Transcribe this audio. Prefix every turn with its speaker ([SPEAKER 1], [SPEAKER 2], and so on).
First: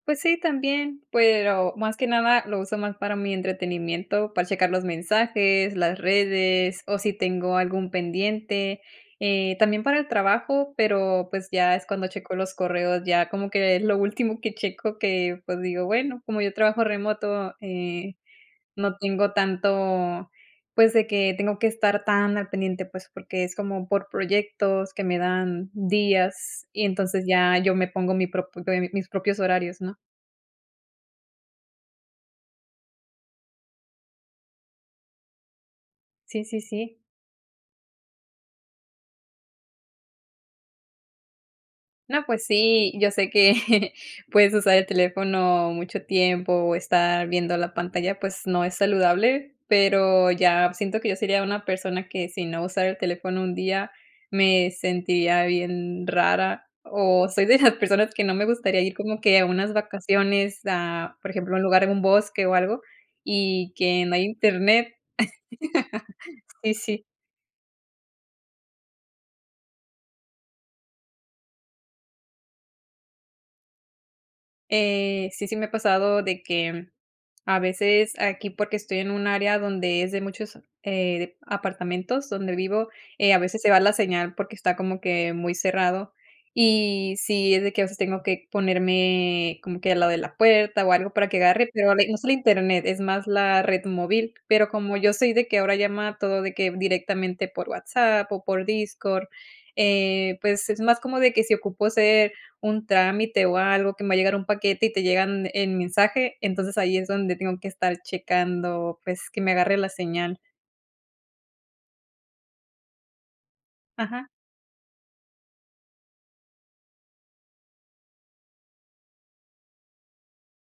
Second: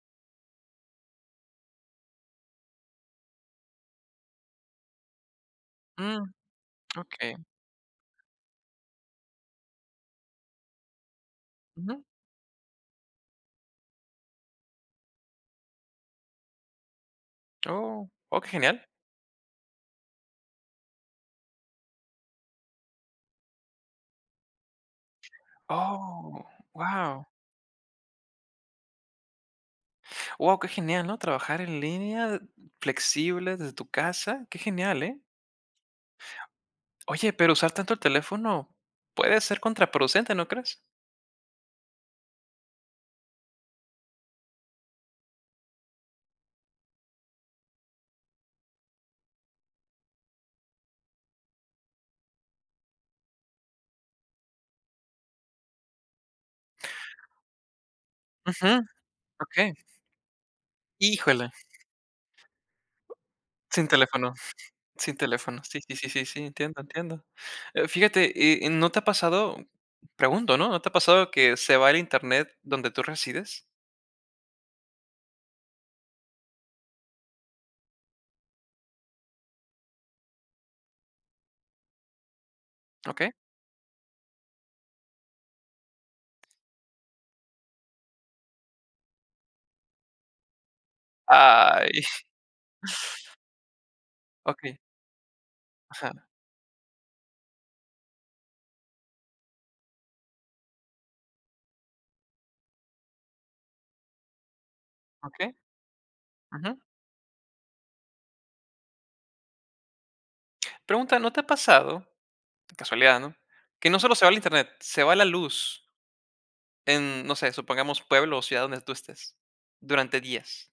[SPEAKER 1] Pues sí, también, pero más que nada lo uso más para mi entretenimiento, para checar los mensajes, las
[SPEAKER 2] Mm.
[SPEAKER 1] redes o si
[SPEAKER 2] Okey.
[SPEAKER 1] tengo algún pendiente. Eh, también para el trabajo, pero, pues, ya es
[SPEAKER 2] Ujú.
[SPEAKER 1] cuando checo los correos, ya como lo último que checo, que, pues digo, bueno, como yo trabajo remoto,
[SPEAKER 2] Oh.
[SPEAKER 1] eh,
[SPEAKER 2] Oh, qué genial.
[SPEAKER 1] no tengo tanto, pues, de que tengo que estar tan al pendiente, pues, porque es como por proyectos que me dan
[SPEAKER 2] ¡Oh!
[SPEAKER 1] días, y
[SPEAKER 2] Guau.
[SPEAKER 1] entonces ya yo me pongo mi propio em, mis propios horarios, ¿no?
[SPEAKER 2] Guau, qué genial, ¿no? Trabajar en línea de flexibles, desde tu casa. Qué genial, ¿eh?
[SPEAKER 1] Sí, sí, sí.
[SPEAKER 2] Oye, pero usar tanto el teléfono puede ser contraproducente, ¿no crees?
[SPEAKER 1] No, pues sí, yo sé que puedes usar el teléfono mucho tiempo, o estar viendo la pantalla, pues no es saludable, pero ya siento que yo sería una persona que, si no usara el teléfono un día, me sentiría bien rara. O soy de esas personas que no me
[SPEAKER 2] Ujú.
[SPEAKER 1] gustaría ir como que a unas
[SPEAKER 2] Okey.
[SPEAKER 1] vacaciones a por
[SPEAKER 2] Híjole.
[SPEAKER 1] ejemplo, un lugar en un bosque o algo y
[SPEAKER 2] Sin
[SPEAKER 1] que no hay
[SPEAKER 2] teléfono,
[SPEAKER 1] internet.
[SPEAKER 2] sin teléfono. Sí, sí, sí, sí,
[SPEAKER 1] Sí,
[SPEAKER 2] entiendo,
[SPEAKER 1] sí.
[SPEAKER 2] entiendo. Eh, fíjate, eh, eh, ¿no te ha pasado? Pregunto, ¿no? ¿No te ha pasado que se va el Internet donde tú resides?
[SPEAKER 1] Eh, sí, sí me ha pasado de que, mm, a veces aquí, porque estoy en un área donde es de muchos, eh, dep apartamentos donde vivo,
[SPEAKER 2] Okey.
[SPEAKER 1] eh, a veces se va la señal porque está como que muy cerrado, y sí es de que a veces tengo que ponerme como que al lado de la puerta o algo para que agarre, pero
[SPEAKER 2] Ay.
[SPEAKER 1] haber, no solo Internet, es más la red móvil, pero
[SPEAKER 2] Okey.
[SPEAKER 1] como yo soy de que ahora llama
[SPEAKER 2] Ajá.
[SPEAKER 1] todo de que directamente por WhatsApp o por Discord, eh, pues es más como de que si ocupo hacer un trámite o algo que me va a llegar un paquete y te llegan
[SPEAKER 2] Okey.
[SPEAKER 1] en mensaje, entonces
[SPEAKER 2] Ujú.
[SPEAKER 1] ahí es donde tengo que estar checando, pues, que me agarre la señal.
[SPEAKER 2] Pregunta: ¿No te ha pasado casualidad, no, que no solo se
[SPEAKER 1] Ajá.
[SPEAKER 2] va el Internet, se va la luz en, no sé, supongamos pueblo o ciudad donde tú estés, durante días?